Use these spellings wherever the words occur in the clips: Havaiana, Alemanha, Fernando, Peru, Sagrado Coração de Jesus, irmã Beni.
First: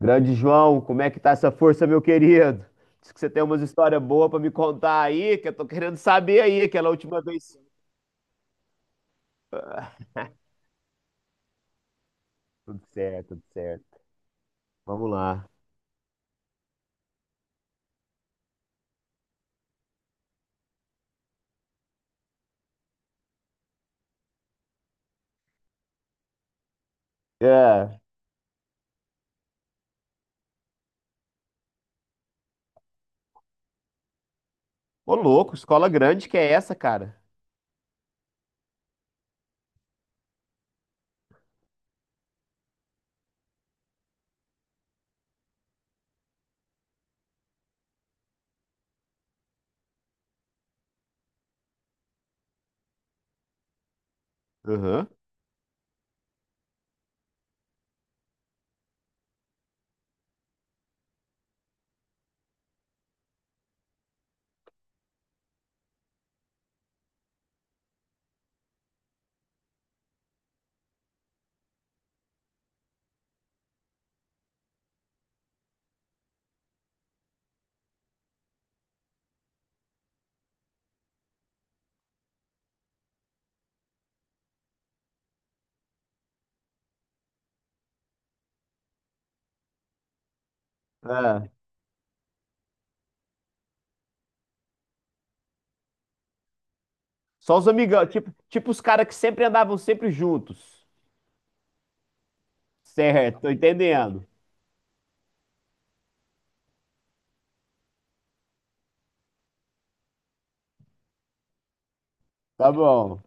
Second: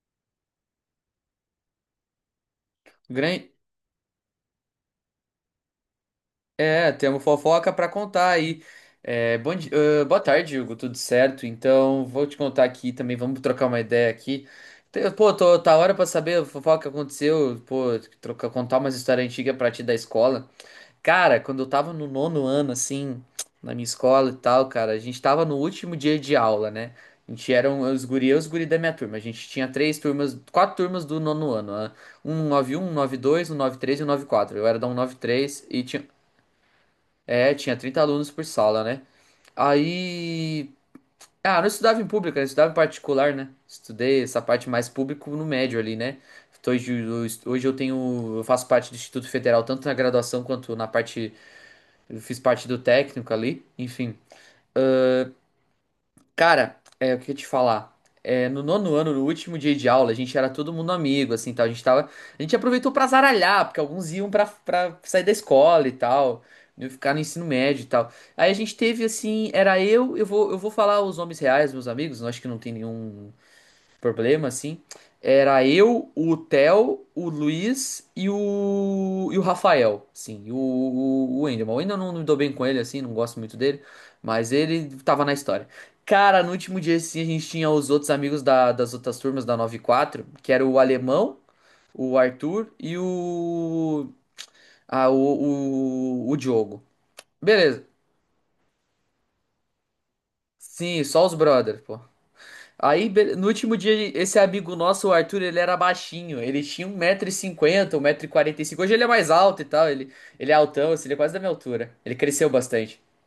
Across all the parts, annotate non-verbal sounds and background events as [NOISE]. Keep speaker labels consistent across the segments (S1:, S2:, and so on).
S1: Grande João, como é que tá essa força, meu querido? Diz que você tem
S2: Gran-
S1: umas histórias boas pra me contar aí, que eu tô querendo saber aí, aquela
S2: É, temos
S1: última vez.
S2: fofoca para contar aí. É,
S1: Ah,
S2: boa tarde, Hugo, tudo certo? Então, vou te contar
S1: tudo
S2: aqui também,
S1: certo,
S2: vamos
S1: tudo
S2: trocar uma
S1: certo.
S2: ideia aqui.
S1: Vamos lá.
S2: Tá hora para saber a fofoca que aconteceu, pô, contar umas histórias antigas pra ti da escola. Cara, quando eu tava no nono ano, assim, na minha escola e tal, cara, a gente tava no último dia de aula, né? A gente era
S1: É.
S2: os guri, eu e os guri da minha turma. A gente tinha três turmas, quatro turmas do nono ano, né? 191, nove um, um nove dois, um nove três e 194. Eu era da um
S1: Ô,
S2: nove
S1: louco,
S2: três e
S1: escola
S2: tinha.
S1: grande que é essa, cara?
S2: É, tinha 30 alunos por sala, né? Aí. Ah, eu não estudava em pública, eu estudava em particular, né? Estudei essa parte mais público no médio ali, né? Eu faço parte do Instituto Federal, tanto na graduação quanto na parte, eu fiz parte do técnico ali, enfim.
S1: Aham.
S2: Cara, o que eu ia te falar? É, no nono ano, no último dia de aula, a gente era todo mundo amigo, assim, tal. A gente aproveitou pra zaralhar, porque alguns iam pra sair da escola e tal, iam ficar no ensino médio e tal. Aí a gente teve, assim, era eu vou falar os nomes reais, meus amigos, eu acho que não tem nenhum, problema, assim, era eu, o Theo, o Luiz e o Rafael, sim, e o Wendel. Mas o Wendel não me dou bem com ele, assim, não gosto muito dele, mas ele tava na história. Cara, no último dia, assim, a gente tinha os outros amigos das outras turmas da nove quatro que era o Alemão,
S1: É.
S2: o Arthur e o, ah, o Diogo.
S1: Só os
S2: Beleza.
S1: amigão, tipo, tipo os caras que sempre andavam sempre juntos.
S2: Sim, só os brothers, pô. Aí,
S1: Certo,
S2: no
S1: tô
S2: último dia,
S1: entendendo.
S2: esse amigo nosso, o Arthur, ele era baixinho. Ele tinha um metro e cinquenta, um metro e quarenta e cinco. Hoje ele é mais alto e tal. Ele é altão, assim, ele é quase da minha altura. Ele cresceu
S1: Tá
S2: bastante.
S1: bom.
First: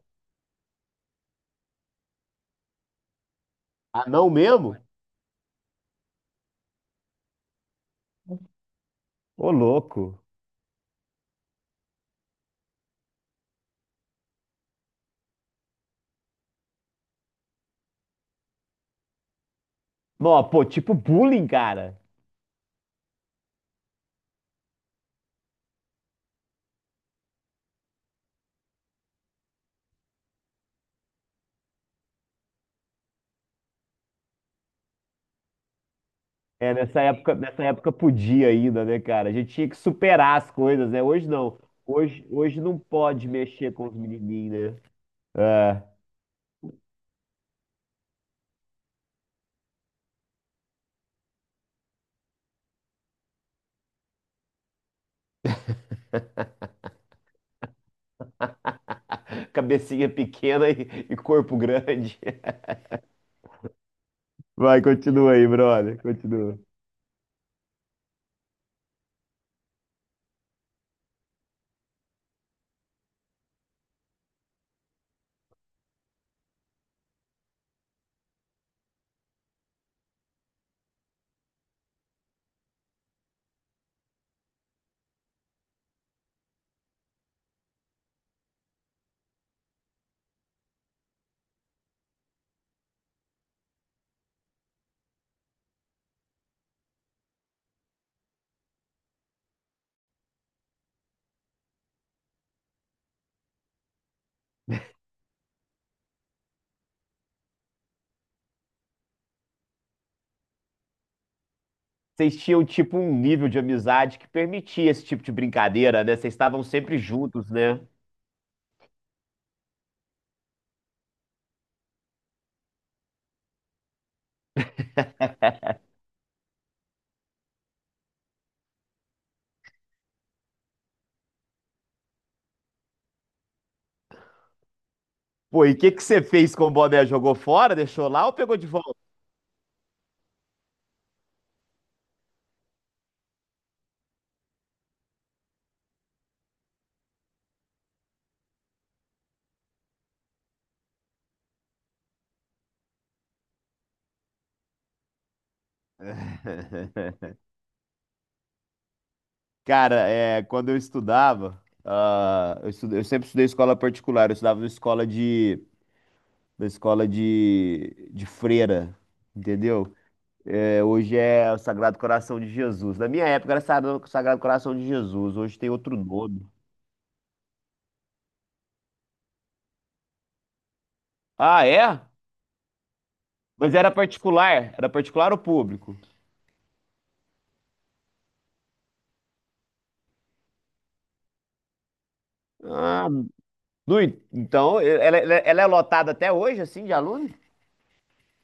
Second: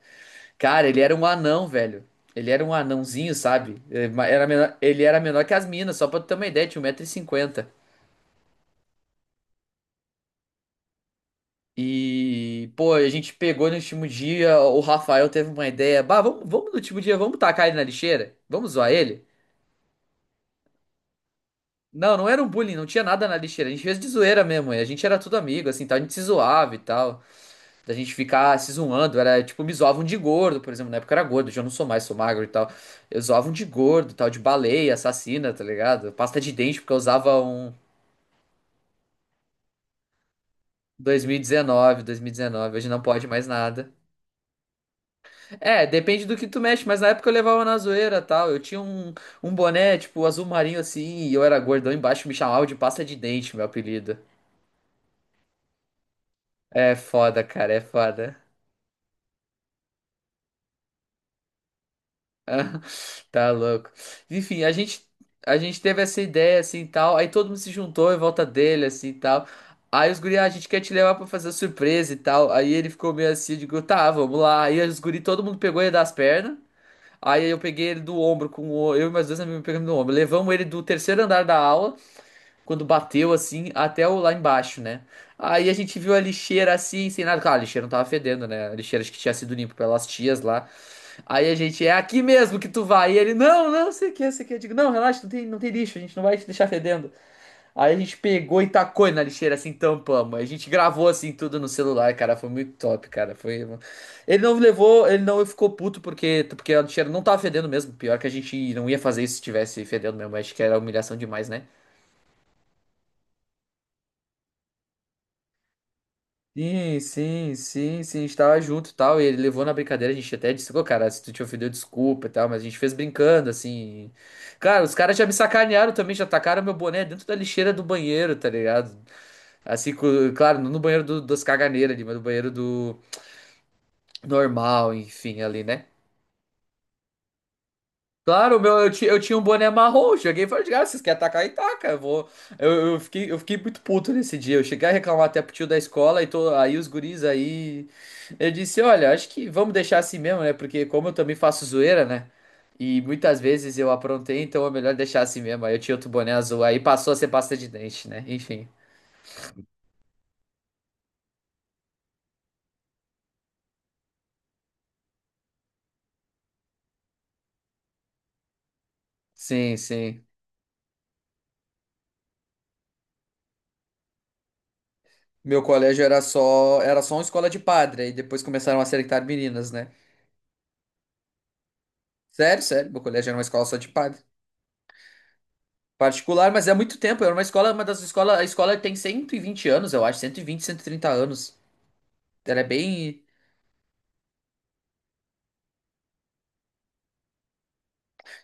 S2: Cara, ele era um anão, velho. Ele era um anãozinho, sabe? É,
S1: Ah,
S2: ma-
S1: não
S2: Era menor-
S1: mesmo?
S2: ele era menor que as minas, só pra tu ter uma ideia, tinha 1,50 m. E, cinquenta.
S1: Ô, louco.
S2: E, pô, a gente pegou no último dia, o Rafael teve uma ideia. Bah, vamos no último dia, vamos tacar ele na lixeira? Vamos zoar ele?
S1: Não, pô, tipo bullying, cara.
S2: Não, não era um bullying, não tinha nada na lixeira. A gente fez de zoeira mesmo, e a gente era tudo amigo, assim, tal, a gente se zoava e tal. Da gente ficar se zoando, era tipo, me zoavam de gordo, por exemplo, na época eu era gordo, já não sou mais, sou magro e tal. Eu zoavam de gordo, tal, de baleia, assassina, tá ligado? Pasta de
S1: É,
S2: dente, porque eu usava
S1: nessa
S2: um
S1: época podia ainda, né, cara? A gente tinha que superar as coisas, né? Hoje não.
S2: 2019,
S1: Hoje, hoje
S2: 2019,
S1: não
S2: hoje não pode
S1: pode
S2: mais
S1: mexer com
S2: nada.
S1: os menininhos, né? É,
S2: É, depende do que tu mexe, mas na época eu levava na zoeira, tal. Eu tinha um boné, tipo, azul marinho assim, e eu era gordão embaixo, me chamavam de pasta de dente, meu apelido. É foda, cara, é foda.
S1: cabecinha pequena e corpo grande.
S2: [LAUGHS]
S1: [LAUGHS]
S2: Ah, tá louco. Enfim, a
S1: Vai,
S2: gente
S1: continua aí,
S2: a gente teve
S1: brother.
S2: essa ideia
S1: Continua.
S2: assim e tal, aí todo mundo se juntou em volta dele assim e tal. Aí os guri, a gente quer te levar pra fazer surpresa e tal. Aí ele ficou meio assim, eu digo, tá, vamos lá. Aí os guri, todo mundo pegou ele das pernas. Aí eu peguei ele do ombro eu e meus dois amigos pegamos no ombro. Levamos ele do terceiro andar da aula, quando bateu assim, até o lá embaixo, né? Aí a gente viu a lixeira assim, sem nada. Claro, a lixeira não tava fedendo, né? A lixeira acho que tinha sido limpa pelas tias lá. Aí a gente, é aqui mesmo que tu vai. E ele, não, não, sei o que, sei o que. Eu digo, não, relaxa, não tem lixo, a gente não vai te deixar fedendo. Aí a gente pegou e tacou ele na lixeira, assim, tampamos. A gente gravou, assim, tudo no celular, cara, foi muito top, cara. Foi... um Ele não levou, ele não ficou puto porque a lixeira não tava fedendo mesmo. Pior que a gente não ia fazer isso se tivesse fedendo mesmo, acho que era humilhação demais, né?
S1: Vocês tinham, tipo, um nível de amizade que permitia esse tipo de brincadeira, né? Vocês estavam sempre
S2: Sim,
S1: juntos,
S2: sim,
S1: né?
S2: sim, sim, a gente tava junto e tal, e ele levou na brincadeira, a gente até disse, pô, cara, se tu te ofendeu, desculpa e tal, mas a gente fez brincando, assim. Cara, os caras já me sacanearam também, já tacaram meu boné dentro da lixeira do banheiro, tá ligado? Assim, claro, não no banheiro das caganeiras ali, mas no banheiro do normal, enfim, ali,
S1: Pô, e o
S2: né?
S1: que que você fez com o boné? Jogou fora, deixou lá ou
S2: Claro,
S1: pegou
S2: o
S1: de
S2: meu, eu,
S1: volta?
S2: ti- eu tinha um boné marrom, cheguei e falei, ah, vocês querem atacar, e taca, eu vou. Eu fiquei muito puto nesse dia, eu cheguei a reclamar até pro tio da escola, aí os guris aí. Eu disse, olha, acho que vamos deixar assim mesmo, né, porque como eu também faço zoeira, né, e muitas vezes eu aprontei, então é melhor deixar assim mesmo, aí eu tinha outro boné azul, aí passou a ser
S1: [LAUGHS]
S2: pasta de dente, né, enfim.
S1: Cara, é, quando eu estudava, eu sempre estudei escola particular, eu estudava na escola de freira,
S2: Sim,
S1: entendeu?
S2: sim.
S1: É, hoje é o Sagrado Coração de Jesus. Na minha época era Sagrado Coração de Jesus, hoje
S2: Meu
S1: tem outro
S2: colégio era
S1: nome.
S2: só, uma escola de padre, aí depois começaram a seletar meninas, né.
S1: Ah, é?
S2: Sério, sério, meu colégio era uma escola
S1: Mas
S2: só de
S1: era
S2: padre.
S1: particular? Era particular ou público?
S2: Particular, mas é muito tempo. Era uma escola, uma das escolas. A escola tem 120 anos, eu acho. Cento e vinte, 130 anos. Ela é
S1: Ah,
S2: bem.
S1: no en- então, ela é lotada até hoje, assim, de aluno?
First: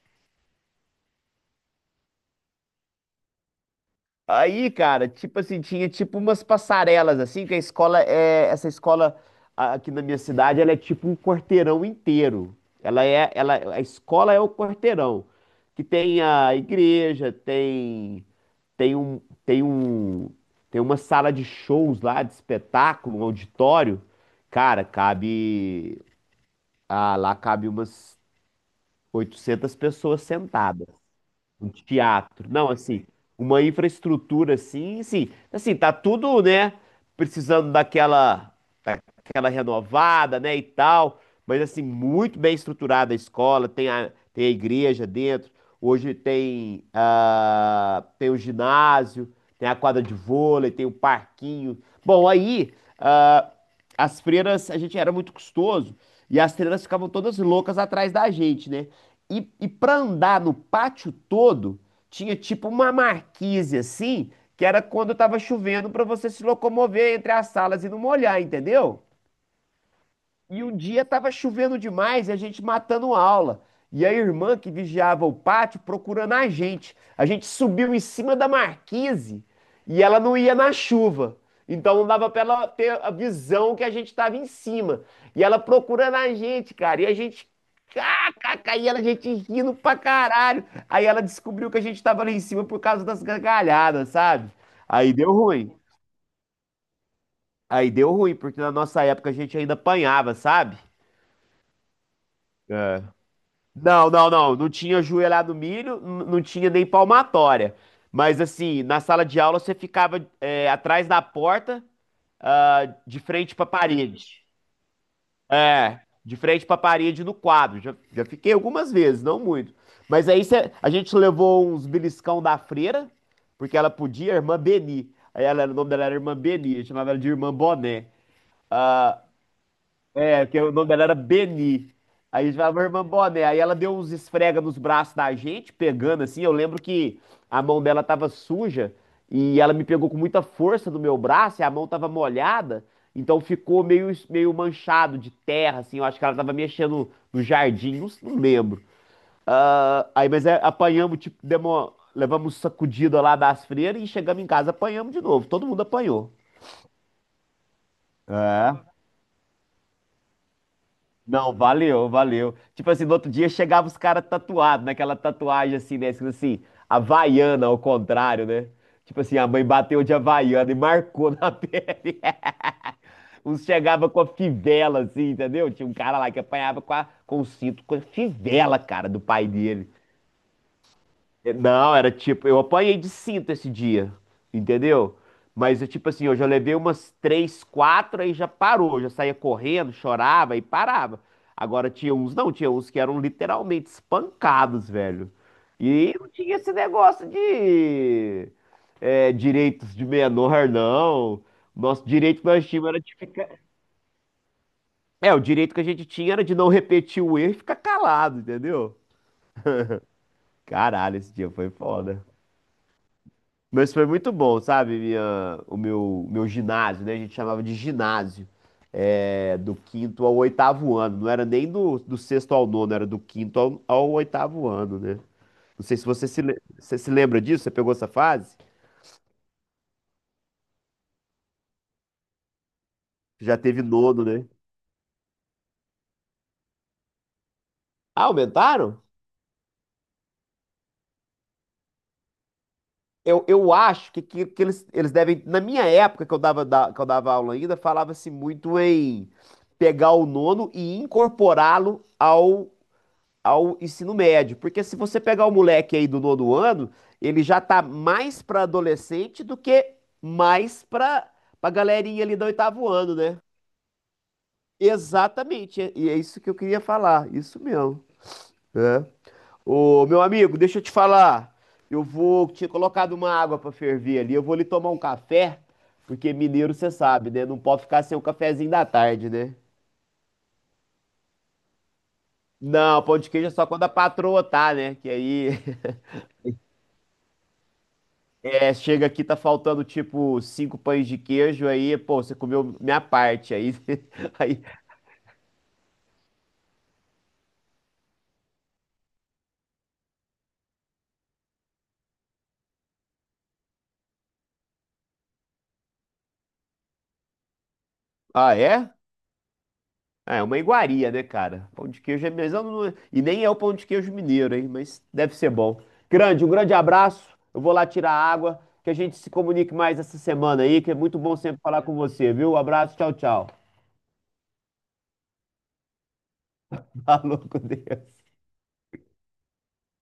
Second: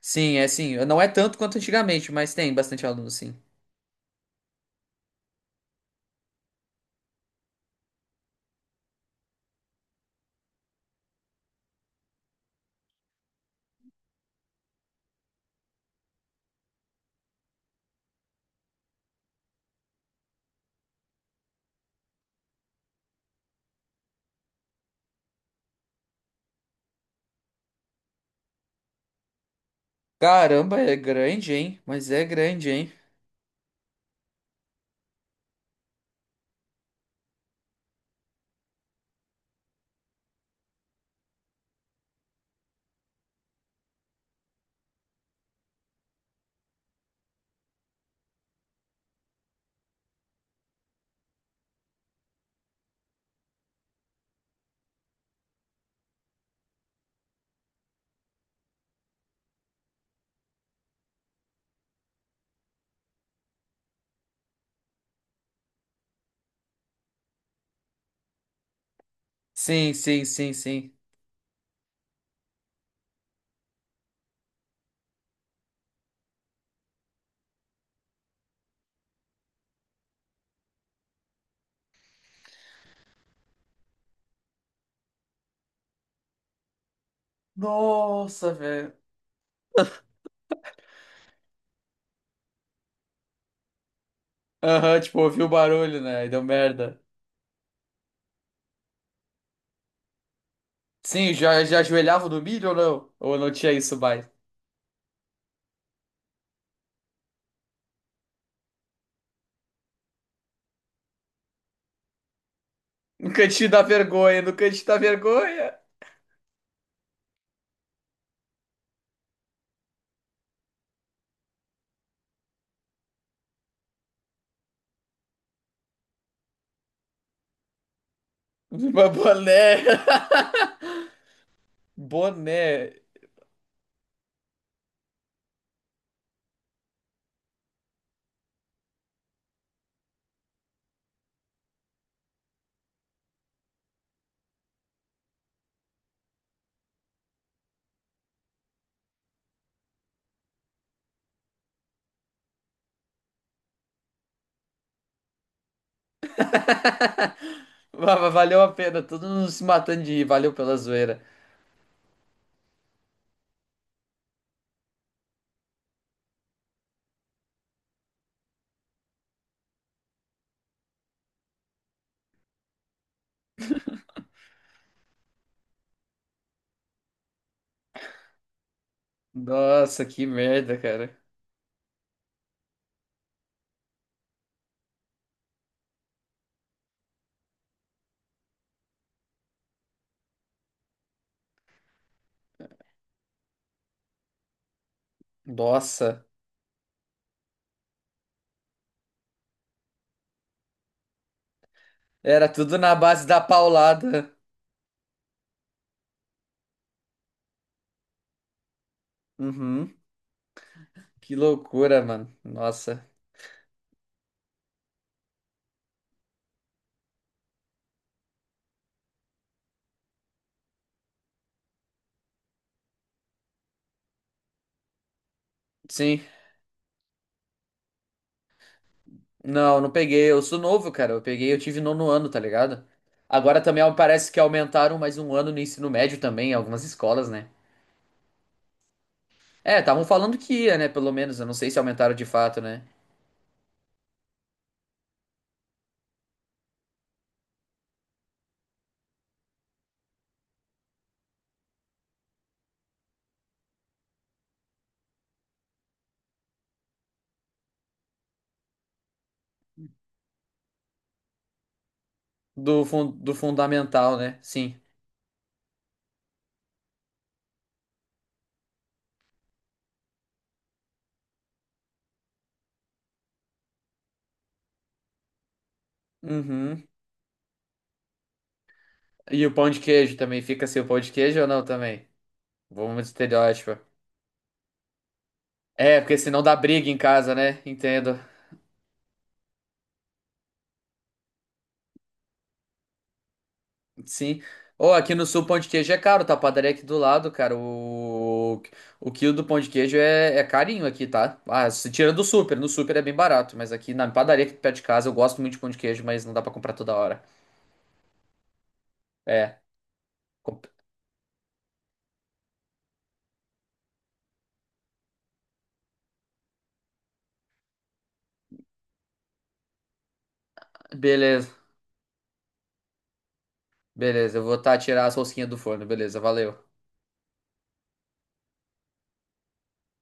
S2: Sim, é assim. Não é tanto quanto antigamente, mas tem bastante aluno, sim.
S1: Aí, cara, tipo assim, tinha tipo umas passarelas, assim, que a escola é. Essa escola aqui na minha cidade, ela é tipo um quarteirão inteiro. Ela é. Ela, a escola é o quarteirão. Que tem a igreja, tem. Tem um. Tem um. Tem uma sala de shows lá, de espetáculo, um auditório. Cara, cabe. Ah, lá cabe umas 800 pessoas
S2: Caramba,
S1: sentadas
S2: é grande,
S1: um
S2: hein? Mas é
S1: teatro. Não,
S2: grande, hein?
S1: assim, uma infraestrutura assim, tá tudo, né, precisando daquela aquela renovada, né, e tal. Mas assim, muito bem estruturada a escola, tem tem a igreja dentro. Hoje tem, ah, tem o ginásio, tem a quadra de vôlei, tem o parquinho. Bom, aí ah, as freiras, a gente era muito custoso e as freiras ficavam todas loucas atrás da gente, né? E para andar no pátio todo, tinha tipo uma marquise assim, que era quando tava chovendo para você se locomover entre as salas e não molhar, entendeu?
S2: Sim, sim, sim,
S1: E um
S2: sim.
S1: dia estava chovendo demais e a gente matando aula. E a irmã que vigiava o pátio procurando a gente. A gente subiu em cima da marquise e ela não ia na chuva. Então não dava para ela ter a visão que a gente estava em cima. E ela procurando a gente, cara. E a gente.
S2: Nossa,
S1: Cacaca, e
S2: velho.
S1: ela, a gente rindo pra caralho. Aí ela descobriu que a gente tava lá em cima por causa das gargalhadas, sabe?
S2: Aham,
S1: Aí
S2: tipo,
S1: deu
S2: ouviu o
S1: ruim.
S2: barulho, né? E deu merda.
S1: Aí deu ruim, porque na nossa época a gente ainda apanhava, sabe?
S2: Sim, já ajoelhava no milho ou
S1: É.
S2: não? Ou não tinha isso mais?
S1: Não. Não tinha joelhado milho, não tinha nem palmatória. Mas assim, na sala de aula você ficava é, atrás da porta, ah, de
S2: No
S1: frente para
S2: cantinho da vergonha,
S1: parede.
S2: no cantinho da vergonha.
S1: É, de frente para parede no quadro. Já fiquei algumas vezes, não muito. Mas a gente levou uns beliscão da freira, porque ela podia, a irmã Beni. Aí ela, o nome dela era irmã Beni, eu chamava ela de irmã Boné.
S2: Uma
S1: Ah,
S2: boné.
S1: é, porque o nome dela era Beni.
S2: [LAUGHS]
S1: Aí a gente
S2: Boné.
S1: falava, irmã Boné. Aí ela deu uns esfrega nos braços da gente, pegando assim. Eu lembro que a mão dela tava suja e ela me pegou com muita força no meu braço e a mão tava molhada. Então ficou meio manchado de terra, assim. Eu acho que ela tava mexendo no jardim, não lembro. Ah, aí, mas é, apanhamos, tipo, demos, levamos sacudida lá das freiras e chegamos em casa, apanhamos de novo. Todo mundo apanhou.
S2: Valeu a
S1: É.
S2: pena, todo mundo se matando de rir, valeu pela zoeira.
S1: Não, valeu, valeu. Tipo assim, no outro dia chegava os caras tatuados, naquela tatuagem assim, né? Escrito assim, Havaiana, ao contrário, né? Tipo assim, a mãe bateu de Havaiana e marcou na [LAUGHS] pele. Uns chegava com a fivela, assim, entendeu? Tinha um cara lá que apanhava com o cinto, com a fivela, cara, do pai dele.
S2: Nossa, que merda, cara.
S1: Não, era tipo, eu apanhei de cinto esse dia, entendeu? Mas eu, tipo assim, eu já levei umas três, quatro, aí já parou, já saía correndo, chorava e parava. Agora tinha uns, não, tinha uns que eram literalmente espancados, velho. E
S2: Nossa,
S1: não tinha esse negócio de é, direitos de menor, não. Nosso direito que
S2: era
S1: nós
S2: tudo
S1: tínhamos
S2: na
S1: era de
S2: base da
S1: ficar.
S2: paulada.
S1: É, o direito que a gente tinha era de não repetir o erro e ficar calado, entendeu?
S2: Uhum,
S1: Caralho, esse
S2: que
S1: dia foi
S2: loucura,
S1: foda.
S2: mano. Nossa,
S1: Mas foi muito bom, sabe? Minha, meu ginásio, né? A gente chamava de ginásio. É, do quinto ao oitavo ano. Não era nem do sexto ao nono, era do quinto ao oitavo ano, né? Não sei se
S2: sim.
S1: você se lembra disso, você pegou essa fase?
S2: Não peguei, eu sou novo, cara. Eu tive nono ano, tá ligado?
S1: Já
S2: Agora
S1: teve
S2: também
S1: nono,
S2: parece que
S1: né?
S2: aumentaram mais um ano no ensino médio também, em algumas escolas, né?
S1: Ah, aumentaram?
S2: É, estavam falando que ia, né? Pelo menos, eu não sei se aumentaram de fato, né?
S1: Eu acho que eles devem. Na minha época, que eu dava aula ainda, falava-se muito em pegar o nono e incorporá-lo ao ensino médio. Porque se você pegar o moleque aí do nono ano, ele já tá mais para adolescente do que mais para pra galerinha ali do
S2: Do,
S1: oitavo
S2: fun
S1: ano,
S2: do
S1: né?
S2: fundamental, né? Sim.
S1: Exatamente. E é isso que eu queria falar. Isso mesmo. É. Ô, meu amigo, deixa eu te falar. Eu vou tinha colocado uma água para ferver ali. Eu vou ali tomar um café, porque mineiro
S2: Uhum.
S1: você sabe, né? Não pode ficar sem o cafezinho da tarde,
S2: E o
S1: né?
S2: pão de queijo também fica sem o pão de queijo ou não também? Vamos
S1: Não,
S2: de
S1: pão de queijo é só
S2: estereótipo.
S1: quando a patroa tá, né? Que aí
S2: É,
S1: [LAUGHS]
S2: porque senão dá briga em casa, né? Entendo.
S1: É, chega aqui, tá faltando tipo cinco pães de queijo, aí, pô, você comeu minha parte, aí, [LAUGHS]
S2: Sim.
S1: aí,
S2: Ou aqui no sul, pão de queijo é caro, tá? A padaria aqui do lado, cara. O quilo do pão de queijo é carinho aqui, tá? Ah, se tira do super. No super é bem barato, mas aqui na padaria aqui perto de casa eu gosto muito de pão de queijo, mas não dá pra comprar toda hora.
S1: ah, é?
S2: É.
S1: Ah, é uma
S2: comp-
S1: iguaria, né, cara? Pão de queijo é mesmo, não- e nem é o pão de queijo mineiro, hein, mas deve ser bom. Grande, um grande abraço, eu vou lá tirar a água, que a gente se comunique mais essa semana aí, que é muito bom
S2: Beleza,
S1: sempre falar com você, viu? Um abraço, tchau, tchau.
S2: beleza. Eu vou tirar as rosquinhas do forno, beleza, valeu.
S1: [LAUGHS] Falou com Deus.